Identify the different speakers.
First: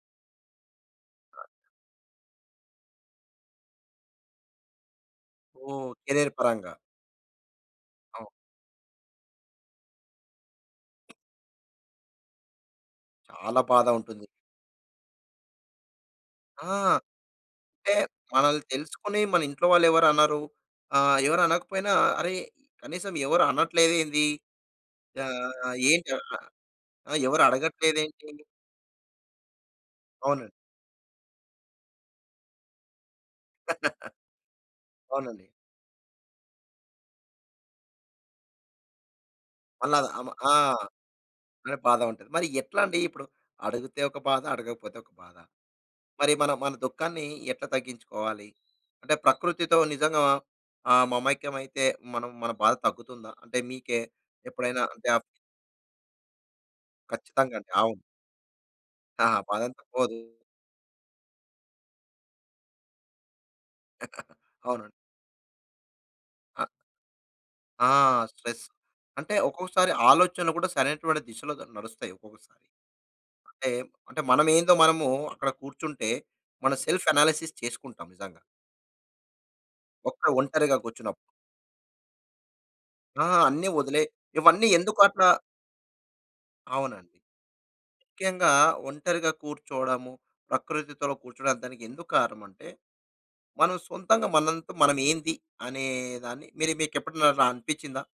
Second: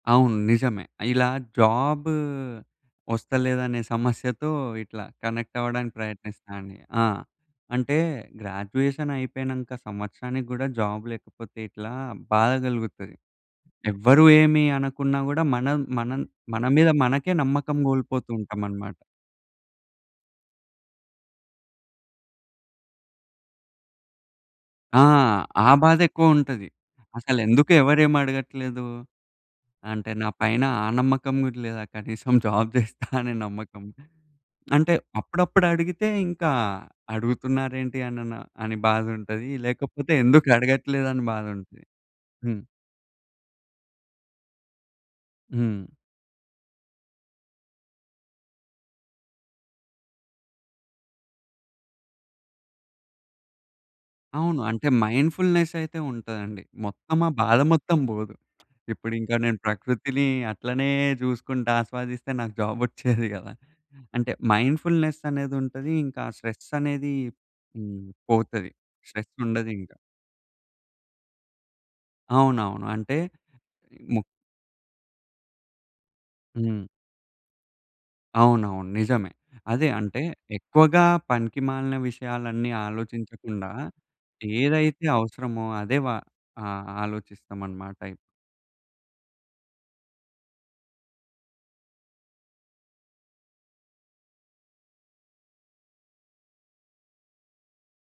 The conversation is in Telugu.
Speaker 1: అవును నిజమే. ఇలా జాబు ఒస్తలేదనే సమస్యతో ఇట్లా కనెక్ట్
Speaker 2: ఓహ్!
Speaker 1: అవ్వడానికి
Speaker 2: కేరియర్
Speaker 1: ప్రయత్నిస్తా
Speaker 2: పరంగా.
Speaker 1: అండి. ఆ! అంటే
Speaker 2: అవు
Speaker 1: గ్రాడ్యుయేషనైపోయినంక సంవత్సరానికి కూడా జాబ్ లేకపోతే ఇట్లా బాధ గలుగుతది.
Speaker 2: చాలా బాధ
Speaker 1: ఎవ్వరు
Speaker 2: ఉంటుంది.
Speaker 1: ఏమి అనకున్నా గూడా మనం మనం
Speaker 2: ఆ!
Speaker 1: మన మీద మనకే నమ్మకం
Speaker 2: అంటే
Speaker 1: గోల్పోతూ
Speaker 2: మనల్ని
Speaker 1: ఉంటామనమాట.
Speaker 2: తెలుసుకొని మనింట్లో వాళ్ళెవరు అనరు ఆహ్, ఎవరు అనకపోయినా అరే కనీసం ఎవరు అనట్లేదేంది?
Speaker 1: ఆ! ఆ
Speaker 2: ఆహ్,
Speaker 1: బాధే
Speaker 2: ఏంటి ఆహ్,
Speaker 1: ఎక్కువుంటది.
Speaker 2: ఎవరు
Speaker 1: అసలెందుకు ఎవరేమి
Speaker 2: అడగట్లేదేంటి?
Speaker 1: అడగట్లేదు? అంటే నా
Speaker 2: అవునండి.
Speaker 1: పైన ఆ నమ్మకం గూడా లేదా కనీసం జాబ్ జేస్తా అనే నమ్మకం. అంటే
Speaker 2: అవునండి.
Speaker 1: అప్పుడప్పుడు అడిగితే ఇంకా, అడుగుతున్నారేంటి? అననా అని బాధుంటది
Speaker 2: మల్లద
Speaker 1: లేకపోతే
Speaker 2: ఆమ
Speaker 1: ఎందుకు
Speaker 2: ఆ!
Speaker 1: అడగట్లేదన?
Speaker 2: అనే
Speaker 1: బాధుంటది.
Speaker 2: బాధ ఉంటది. మరి
Speaker 1: హ్మ్.
Speaker 2: ఎట్లా అండి ఇప్పుడు? అడిగితే ఒక బాధ అడగకపోతే ఒక బాధ.
Speaker 1: హ్మ్.
Speaker 2: మరి మన మన దుఃఖాన్ని ఎట్లా తగ్గించుకోవాలి? అంటే ప్రకృతితో నిజంగా ఆహ్, మమైక్యంమైతే మనం మన బాధ తగ్గుతుందా? అంటే మీకే
Speaker 1: అవును.
Speaker 2: ఎప్పుడైనా
Speaker 1: అంటే
Speaker 2: అంటే ఆ ఫీ
Speaker 1: మైండ్‌ఫుల్‌నెస్ అయితే ఉంటదండి. మొత్తం ఆ
Speaker 2: ఖచ్చితంగ
Speaker 1: బాధ
Speaker 2: అండి. అవును.
Speaker 1: మొత్తం బోదు.
Speaker 2: ఆ!
Speaker 1: ఇప్పుడింక నేను
Speaker 2: బాధంతా పోదు.
Speaker 1: ప్రకృతిని అట్లనే జూసుకుంటా ఆస్వాదిస్తే నాకు జాబొచ్చేది గదా! అంటే
Speaker 2: అవునండి.
Speaker 1: మైండ్‌ఫుల్‌నెస్ అనేదుంటది. ఇంక ఆ
Speaker 2: ఆ!
Speaker 1: స్ట్రెస్ అనేది
Speaker 2: ఆ!
Speaker 1: హ్మ్
Speaker 2: స్ట్రెస్.
Speaker 1: పోతది. స్ట్రెస్
Speaker 2: అంటే ఒక్కోకసారి
Speaker 1: ఉండదింకా.
Speaker 2: ఆలోచనలు కూడా సరైనటువంటి దిశలో గాని నడుస్తాయి ఒక్కొక్కసారి.
Speaker 1: అవునవును అంటే
Speaker 2: అంటే
Speaker 1: ముక్
Speaker 2: మనం ఏందో మనము అక్కడ కూర్చుంటే మన
Speaker 1: హ్మ్.
Speaker 2: సెల్ఫ్ యనాలిసిస్ చేసుకుంటాం నిజంగా.
Speaker 1: అవునవును. నిజమే. అదే అంటే
Speaker 2: ఒక్క ఒంటరిగా
Speaker 1: ఎక్కువగా
Speaker 2: కూర్చున్నప్పుడు.
Speaker 1: పనికిమాలిన విషయాలన్నీ
Speaker 2: ఆ! అన్నీ
Speaker 1: ఆలోచించకుండా
Speaker 2: వదిలేయి. ఇవన్నీ
Speaker 1: ఏదైతే
Speaker 2: ఎందుకట్లా
Speaker 1: అవసరమో అదే వ ఆ!
Speaker 2: అవునండి.
Speaker 1: ఆలోచిస్తామనమాటై
Speaker 2: ముఖ్యంగా ఒంటరిగా కూర్చోడము, ప్రకృతితో కూర్చోడెల్తానికి దానికి ఎందుకు కారణమంటే, మనం సొంతంగా మనంతు మనం ఏంది? అనే దాన్ని మీరి మీకెప్పుడన్నా రా అనిపిచ్చిందా?